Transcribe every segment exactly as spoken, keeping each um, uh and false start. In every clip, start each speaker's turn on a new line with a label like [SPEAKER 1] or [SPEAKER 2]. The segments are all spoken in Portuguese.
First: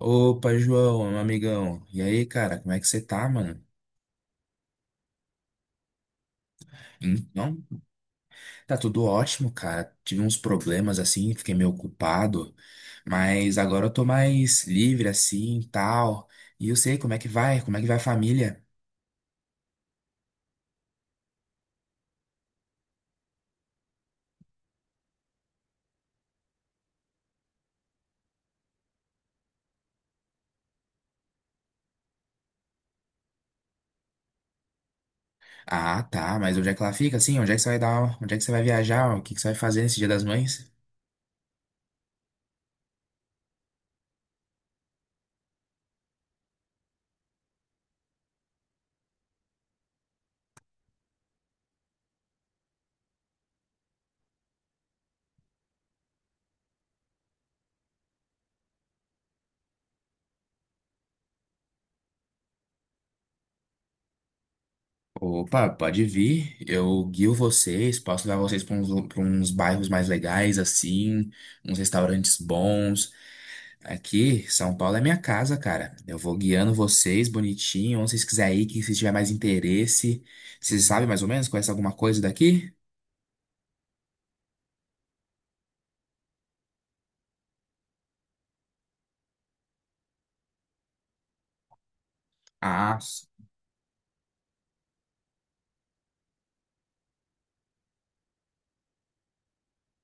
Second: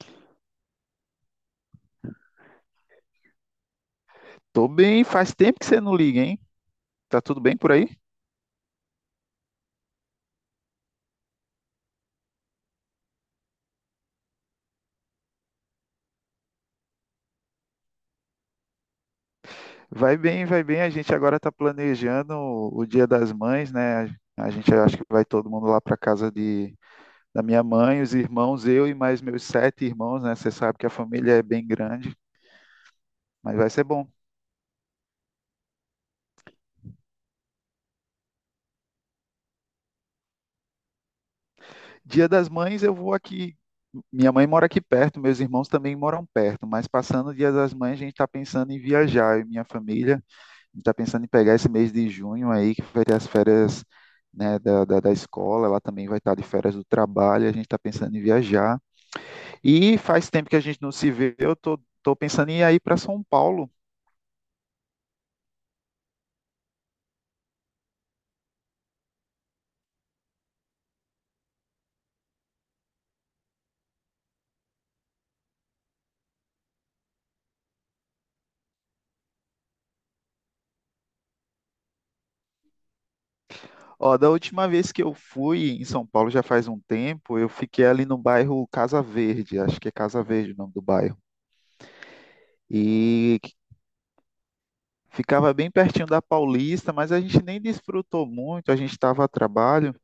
[SPEAKER 1] Opa, João, meu amigão. E aí, cara, como é que você tá, mano?
[SPEAKER 2] Tô bem, faz tempo que você não liga, hein? Tá tudo bem
[SPEAKER 1] Então,
[SPEAKER 2] por aí?
[SPEAKER 1] tá tudo ótimo, cara. Tive uns problemas assim, fiquei meio ocupado, mas agora eu tô mais livre assim, e tal. E eu sei como é que vai, como é que vai a família.
[SPEAKER 2] Vai bem, vai bem. A gente agora tá planejando o o Dia das Mães, né? A gente acho que vai todo mundo lá para casa de, da minha mãe, os irmãos, eu e mais meus sete irmãos, né? Você sabe que a família é bem grande, mas vai ser bom.
[SPEAKER 1] Ah, tá, mas onde é que ela fica assim? Onde é que você vai dar, onde é que você vai viajar? O que que você vai fazer nesse Dia das Mães?
[SPEAKER 2] Dia das Mães eu vou aqui. Minha mãe mora aqui perto, meus irmãos também moram perto, mas passando o Dia das Mães a gente tá pensando em viajar, eu e minha família. Está pensando em pegar esse mês de junho aí, que vai ter as férias, né, da, da, da escola, ela também vai estar de férias do trabalho, a gente está pensando em viajar. E faz tempo que a gente não se vê, eu tô, tô pensando em ir para São Paulo.
[SPEAKER 1] Opa, pode vir. Eu guio vocês, posso levar vocês para uns, pra uns bairros mais legais, assim, uns restaurantes bons. Aqui, São Paulo é minha casa, cara. Eu vou guiando vocês bonitinho, onde vocês quiserem ir, que se tiver mais interesse. Vocês sabem mais ou menos? Conhece alguma coisa daqui?
[SPEAKER 2] Ó, da última vez que eu fui em São Paulo, já faz um tempo, eu fiquei ali no bairro Casa Verde, acho que é Casa Verde o nome do bairro.
[SPEAKER 1] Ah, s-
[SPEAKER 2] E ficava bem pertinho da Paulista, mas a gente nem desfrutou muito, a gente estava a trabalho.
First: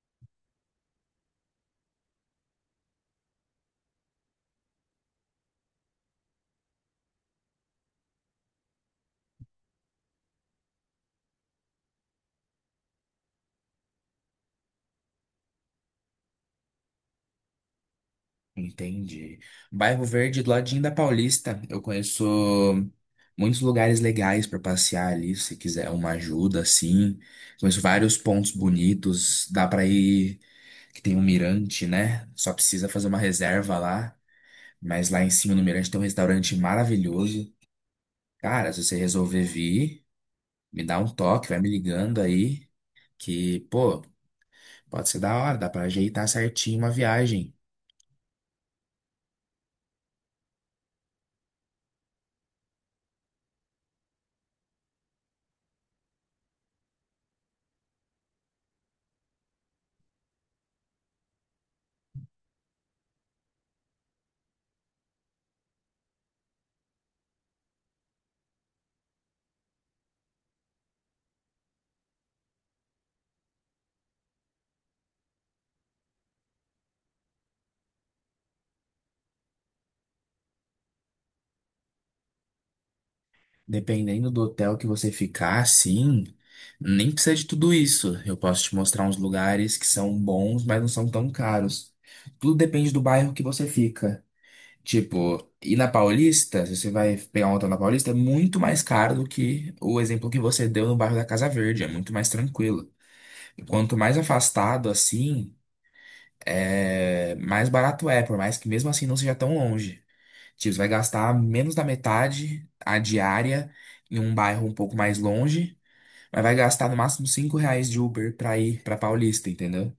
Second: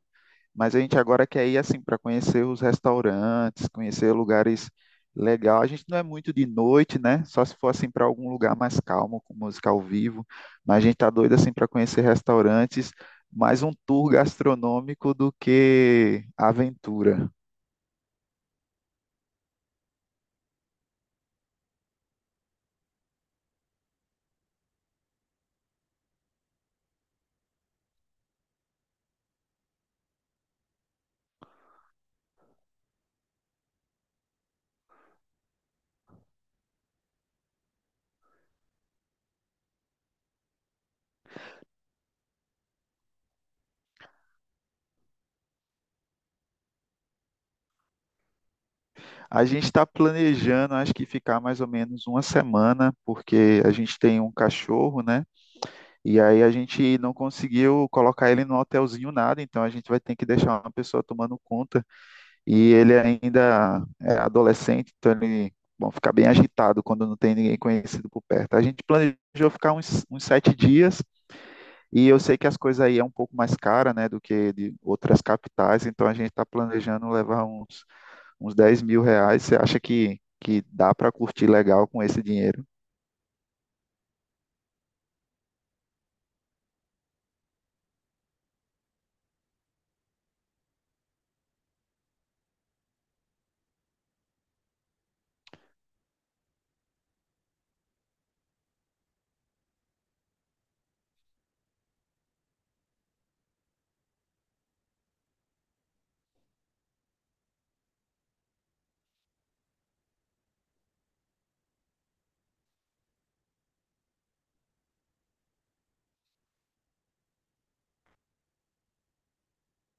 [SPEAKER 2] Mas a gente agora quer ir assim para conhecer os restaurantes, conhecer lugares legais. A gente não é muito de noite, né? Só se for assim para algum lugar mais calmo, com música ao vivo. Mas a gente tá doido assim para conhecer restaurantes, mais um tour gastronômico do que aventura.
[SPEAKER 1] Entendi. Bairro Verde, do ladinho da Paulista. Eu conheço muitos lugares legais para passear ali, se quiser uma ajuda, assim. Conheço vários pontos bonitos. Dá para ir, que tem um mirante, né? Só precisa fazer uma reserva lá. Mas lá em cima no Mirante tem um restaurante maravilhoso. Cara, se você resolver vir, me dá um toque, vai me ligando aí, que, pô, pode ser da hora, dá pra ajeitar certinho uma viagem.
[SPEAKER 2] A gente está planejando, acho que ficar mais ou menos uma semana, porque a gente tem um cachorro, né? E aí a gente não conseguiu colocar ele no hotelzinho nada, então a gente vai ter que deixar uma pessoa tomando conta. E ele ainda é adolescente, então ele bom, fica bem agitado quando não tem ninguém conhecido por perto. A gente planejou ficar uns, uns sete dias, e eu sei que as coisas aí é um pouco mais cara, né, do que de outras capitais, então a gente está planejando levar uns, uns dez mil reais mil reais. Você acha que, que dá para curtir legal com esse dinheiro?
[SPEAKER 1] Dependendo do hotel que você ficar, sim, nem precisa de tudo isso. Eu posso te mostrar uns lugares que são bons, mas não são tão caros. Tudo depende do bairro que você fica. Tipo, e na Paulista, se você vai pegar um hotel na Paulista, é muito mais caro do que o exemplo que você deu no bairro da Casa Verde, é muito mais tranquilo. Quanto mais afastado assim. É, mais barato é, por mais que mesmo assim não seja tão longe. Tipo, você vai gastar menos da metade a diária em um bairro um pouco mais longe, mas vai gastar no máximo cinco reais de Uber pra ir pra Paulista, entendeu?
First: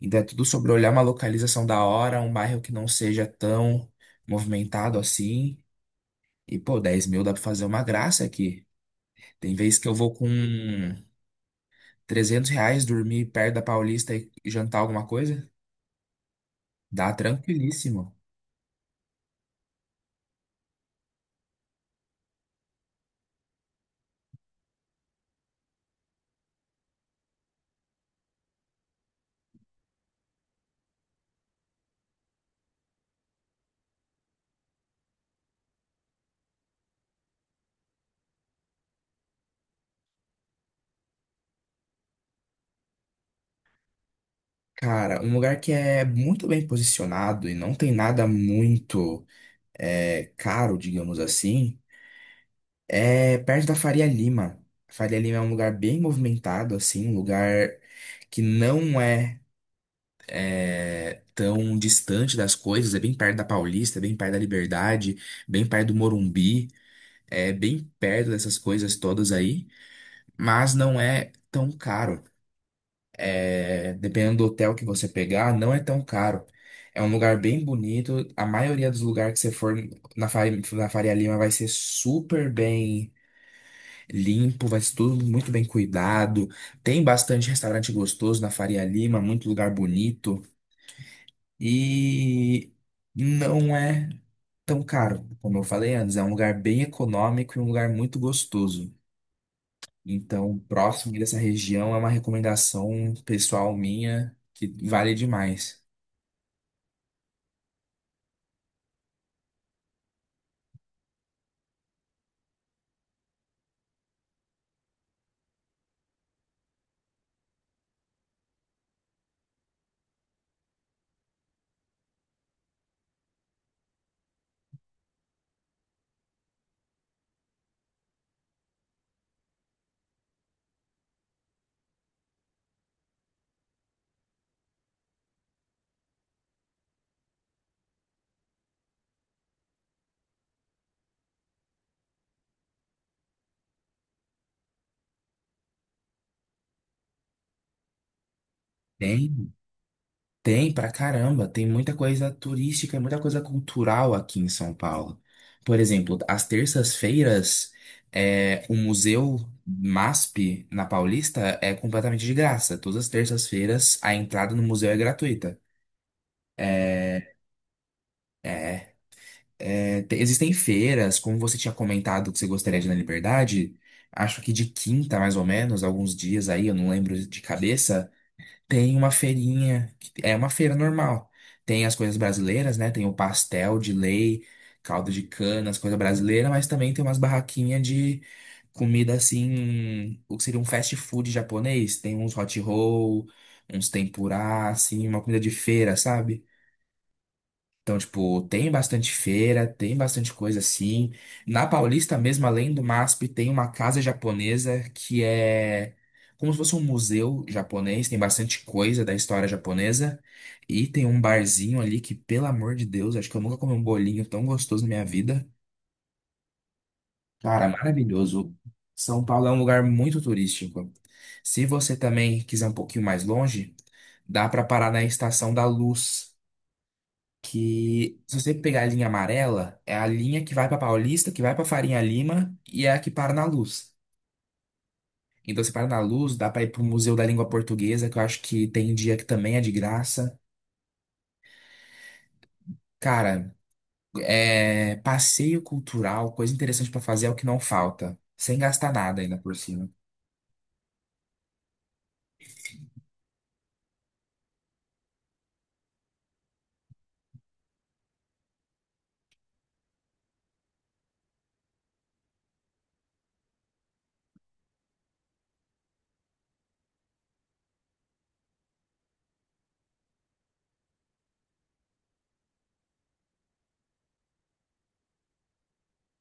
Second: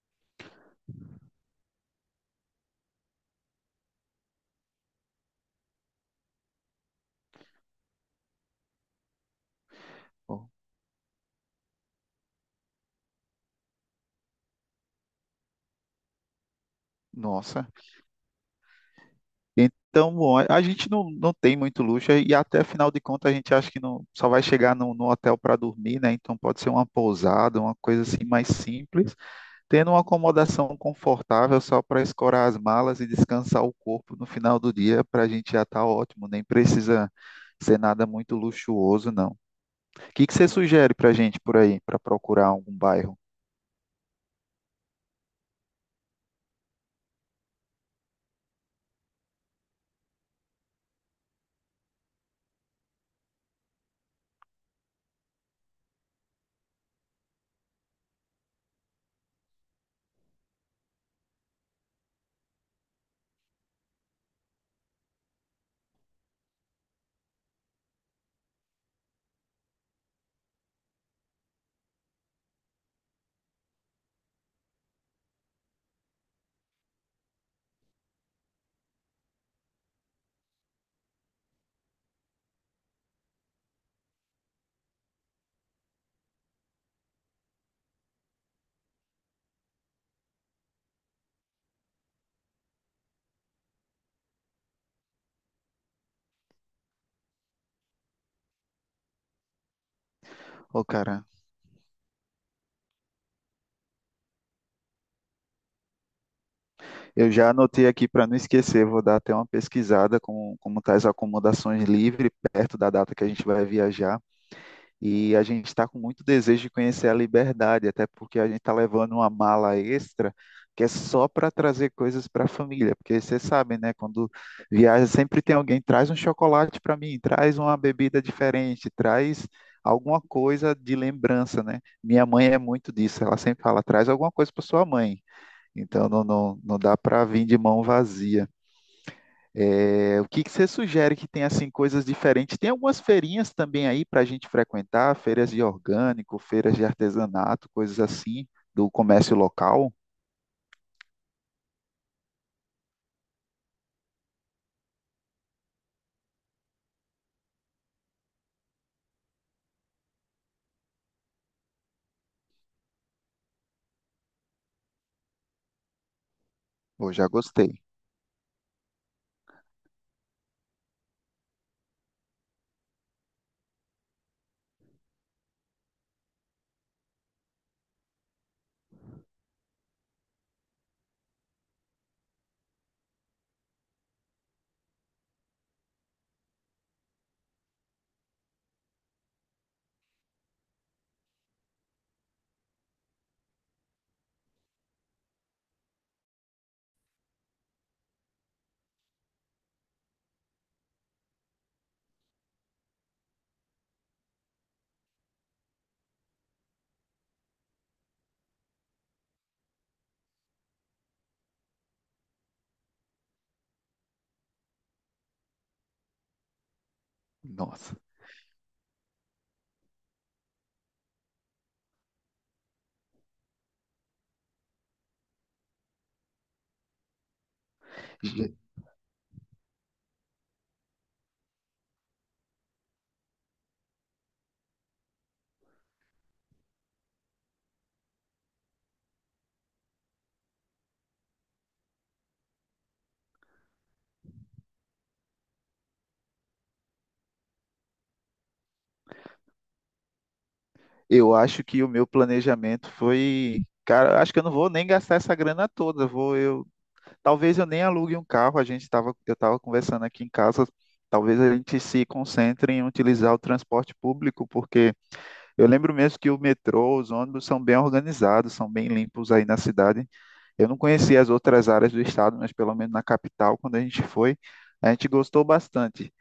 [SPEAKER 1] Então é tudo sobre olhar uma localização da hora, um bairro que não seja tão movimentado assim. E, pô, dez mil dá pra fazer uma graça aqui. Tem vezes que eu vou com
[SPEAKER 2] Pô.
[SPEAKER 1] trezentos reais dormir perto da Paulista e jantar alguma coisa, dá
[SPEAKER 2] Nossa.
[SPEAKER 1] tranquilíssimo.
[SPEAKER 2] Então, bom, a a gente não, não tem muito luxo e até afinal de contas a gente acha que não, só vai chegar no, no hotel para dormir, né? Então pode ser uma pousada, uma coisa assim mais simples, tendo uma acomodação confortável só para escorar as malas e descansar o corpo no final do dia, para a gente já tá ótimo, nem precisa ser nada muito luxuoso, não. O que que você sugere para a gente por aí, para procurar algum bairro?
[SPEAKER 1] Cara, um lugar que é muito bem posicionado e não tem nada muito é, caro, digamos assim, é perto da Faria Lima. Faria Lima é um lugar bem movimentado, assim, um lugar que não é, é, tão distante das coisas, é bem perto da Paulista, é bem perto da Liberdade, bem perto do Morumbi, é bem perto dessas coisas todas aí, mas não é tão caro. É, dependendo do hotel que você pegar, não é tão caro. É um lugar bem bonito. A maioria dos lugares que você for na Faria, na Faria Lima vai ser super bem limpo, vai ser tudo muito bem cuidado. Tem bastante restaurante gostoso na Faria Lima, muito lugar bonito. E não é tão caro, como eu falei antes. É um lugar bem econômico e um lugar muito gostoso. Então,
[SPEAKER 2] Ô,
[SPEAKER 1] próximo
[SPEAKER 2] cara,
[SPEAKER 1] dessa região é uma recomendação pessoal minha que vale demais.
[SPEAKER 2] eu já anotei aqui para não esquecer, vou dar até uma pesquisada com como tá as acomodações livre perto da data que a gente vai viajar. E a gente está com muito desejo de conhecer a Liberdade, até porque a gente está levando uma mala extra que é só para trazer coisas para a família, porque vocês sabem, né? Quando viaja sempre tem alguém traz um chocolate para mim, traz uma bebida diferente, traz alguma coisa de lembrança, né? Minha mãe é muito disso, ela sempre fala, traz alguma coisa para sua mãe. Então não, não, não dá para vir de mão vazia. É, o que que você sugere que tem assim coisas diferentes? Tem algumas feirinhas também aí para a gente frequentar, feiras de orgânico, feiras de artesanato, coisas assim do comércio
[SPEAKER 1] Tem,
[SPEAKER 2] local.
[SPEAKER 1] tem pra caramba, tem muita coisa turística, muita coisa cultural aqui em São Paulo. Por exemplo, às terças-feiras, é, o Museu MASP na Paulista é completamente de graça. Todas as terças-feiras, a entrada no museu é gratuita.
[SPEAKER 2] Pô,
[SPEAKER 1] É,
[SPEAKER 2] já gostei.
[SPEAKER 1] É, te- Existem feiras, como você tinha comentado que você gostaria de ir na Liberdade, acho que de quinta, mais ou menos, alguns dias aí, eu não lembro de cabeça, tem uma feirinha, que é uma feira normal. Tem as coisas brasileiras, né? Tem o pastel de lei, caldo de cana, as coisas brasileiras, mas também tem umas barraquinhas de comida assim, o que seria um fast food japonês. Tem uns hot roll, uns tempurá, assim, uma comida de feira, sabe? Então, tipo, tem bastante feira, tem bastante coisa assim. Na Paulista mesmo, além do MASP, tem uma casa japonesa que é como se fosse um museu japonês, tem bastante coisa da história japonesa. E tem um barzinho ali que, pelo amor de Deus, acho que eu nunca comi um bolinho tão gostoso na minha vida. Cara,
[SPEAKER 2] Nossa.
[SPEAKER 1] maravilhoso. São Paulo é um lugar muito turístico. Se você também quiser um pouquinho mais longe, dá para parar na Estação da Luz que se você pegar a linha amarela, é a linha que vai para Paulista, que vai para Farinha Lima e é a que para na Luz. Então, você para na Luz, dá para ir pro Museu da Língua Portuguesa, que eu acho que tem dia que também é de graça. Cara, é passeio cultural, coisa interessante para fazer é o que não falta, sem gastar nada ainda por cima.
[SPEAKER 2] Eu acho que o meu planejamento foi, cara, acho que eu não vou nem gastar essa grana toda. Vou eu, talvez eu nem alugue um carro. A gente tava, eu estava conversando aqui em casa. Talvez a gente se concentre em utilizar o transporte público, porque eu lembro mesmo que o metrô, os ônibus são bem organizados, são bem limpos aí na cidade. Eu não conhecia as outras áreas do estado, mas pelo menos na capital, quando a gente foi, a gente gostou bastante.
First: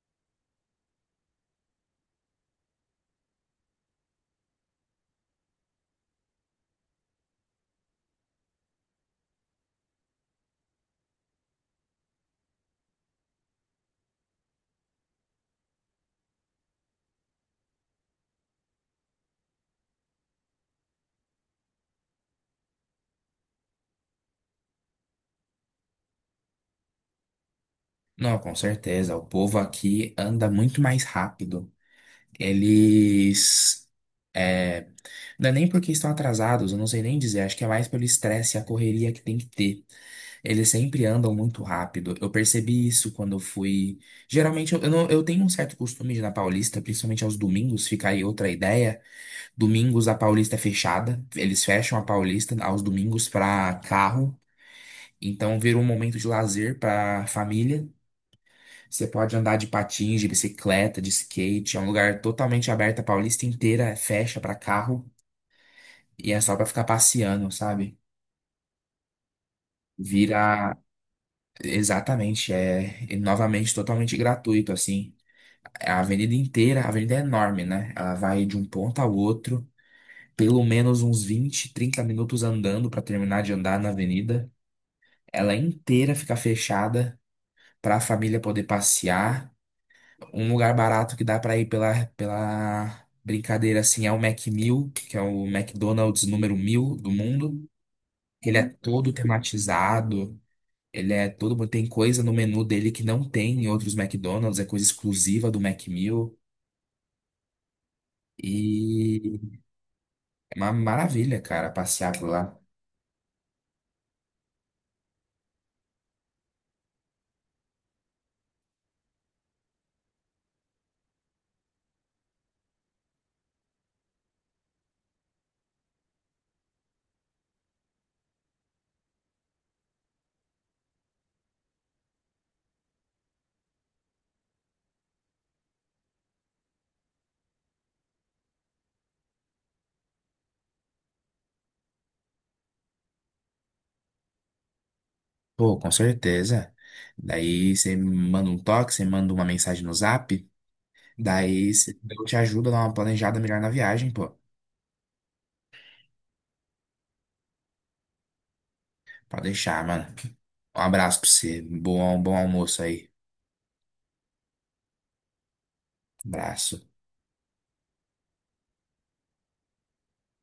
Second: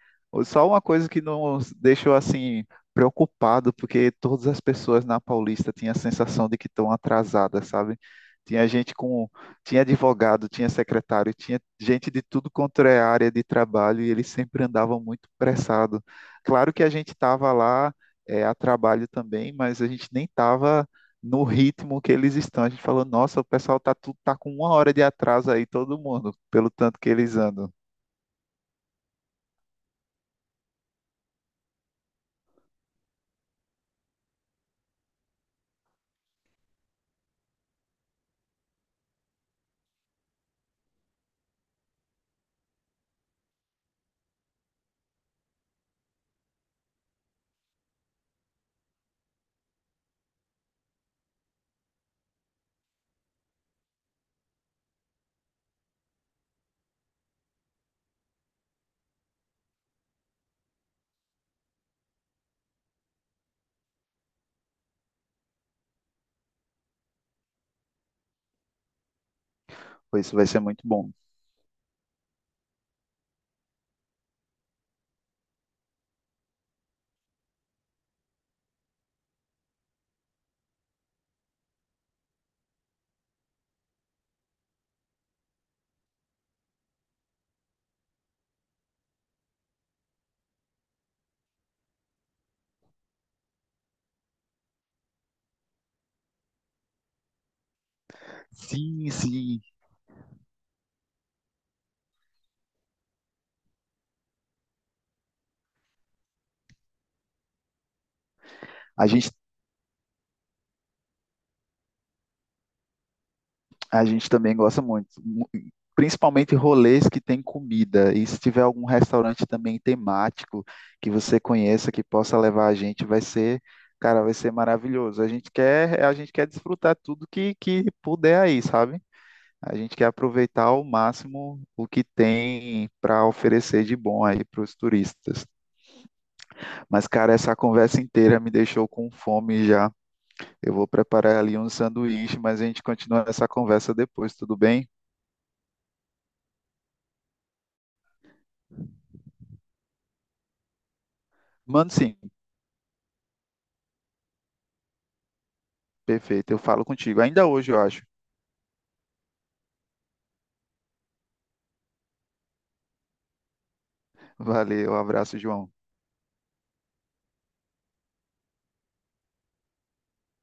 [SPEAKER 2] Só uma coisa que nos deixou assim preocupado, porque todas as pessoas na Paulista tinham a sensação de que estão atrasadas, sabe? Tinha gente com, tinha advogado, tinha secretário, tinha gente de tudo quanto é área de trabalho e eles sempre andavam muito pressado. Claro que a gente estava lá é, a trabalho também, mas a gente nem estava no ritmo que eles estão. A gente falou, nossa, o pessoal tá, tudo, tá com uma hora de atraso aí, todo mundo, pelo tanto que eles andam.
[SPEAKER 1] Não, com certeza, o povo aqui anda muito mais rápido. Eles é, não é nem porque estão atrasados, eu não sei nem dizer, acho que é mais pelo estresse e a correria que tem que ter. Eles sempre andam muito rápido. Eu percebi isso quando eu fui. Geralmente eu, eu não- eu tenho um certo costume de ir na Paulista, principalmente aos domingos, fica aí outra ideia. Domingos a Paulista é fechada. Eles fecham a Paulista aos domingos para carro. Então vira um momento de lazer para família. Você pode andar de patins, de bicicleta, de skate. É um lugar totalmente aberto. A Paulista inteira fecha para carro e é só para ficar passeando, sabe?
[SPEAKER 2] Pô, isso vai ser
[SPEAKER 1] Vira
[SPEAKER 2] muito bom.
[SPEAKER 1] exatamente, é, e novamente totalmente gratuito assim. É, a avenida inteira, a avenida é enorme, né? Ela vai de um ponto ao outro, pelo menos uns vinte trinta minutos andando para terminar de andar na avenida. Ela inteira fica fechada para a família poder passear. Um lugar barato que dá para ir pela, pela brincadeira assim é o Mac mil, que é o McDonald's número mil do mundo. Ele é
[SPEAKER 2] Sim,
[SPEAKER 1] todo
[SPEAKER 2] sim.
[SPEAKER 1] tematizado, ele é todo, tem coisa no menu dele que não tem em outros McDonald's, é coisa exclusiva do Mac mil.
[SPEAKER 2] A gente,
[SPEAKER 1] E É Uma maravilha, cara, passear por lá.
[SPEAKER 2] a gente também gosta muito. Mu- Principalmente rolês que tem comida. E se tiver algum restaurante também temático que você conheça, que possa levar a gente, vai ser, cara, vai ser maravilhoso. A gente quer, a gente quer desfrutar tudo que, que puder aí, sabe? A gente quer aproveitar ao máximo o que tem para oferecer de bom aí para os turistas. Mas, cara, essa conversa inteira me deixou com fome já. Eu vou preparar ali um sanduíche, mas a gente continua essa conversa depois, tudo bem?
[SPEAKER 1] Pô, com certeza. Daí você manda um toque, você manda uma mensagem no Zap. Daí
[SPEAKER 2] Mano,
[SPEAKER 1] cê-
[SPEAKER 2] sim,
[SPEAKER 1] eu te ajudo a dar uma planejada melhor na viagem, pô.
[SPEAKER 2] perfeito. Eu falo contigo ainda hoje, eu acho.
[SPEAKER 1] Pode deixar, mano. Um abraço pra você. Bom, bom almoço aí.
[SPEAKER 2] Valeu, abraço, João.
[SPEAKER 1] Abraço.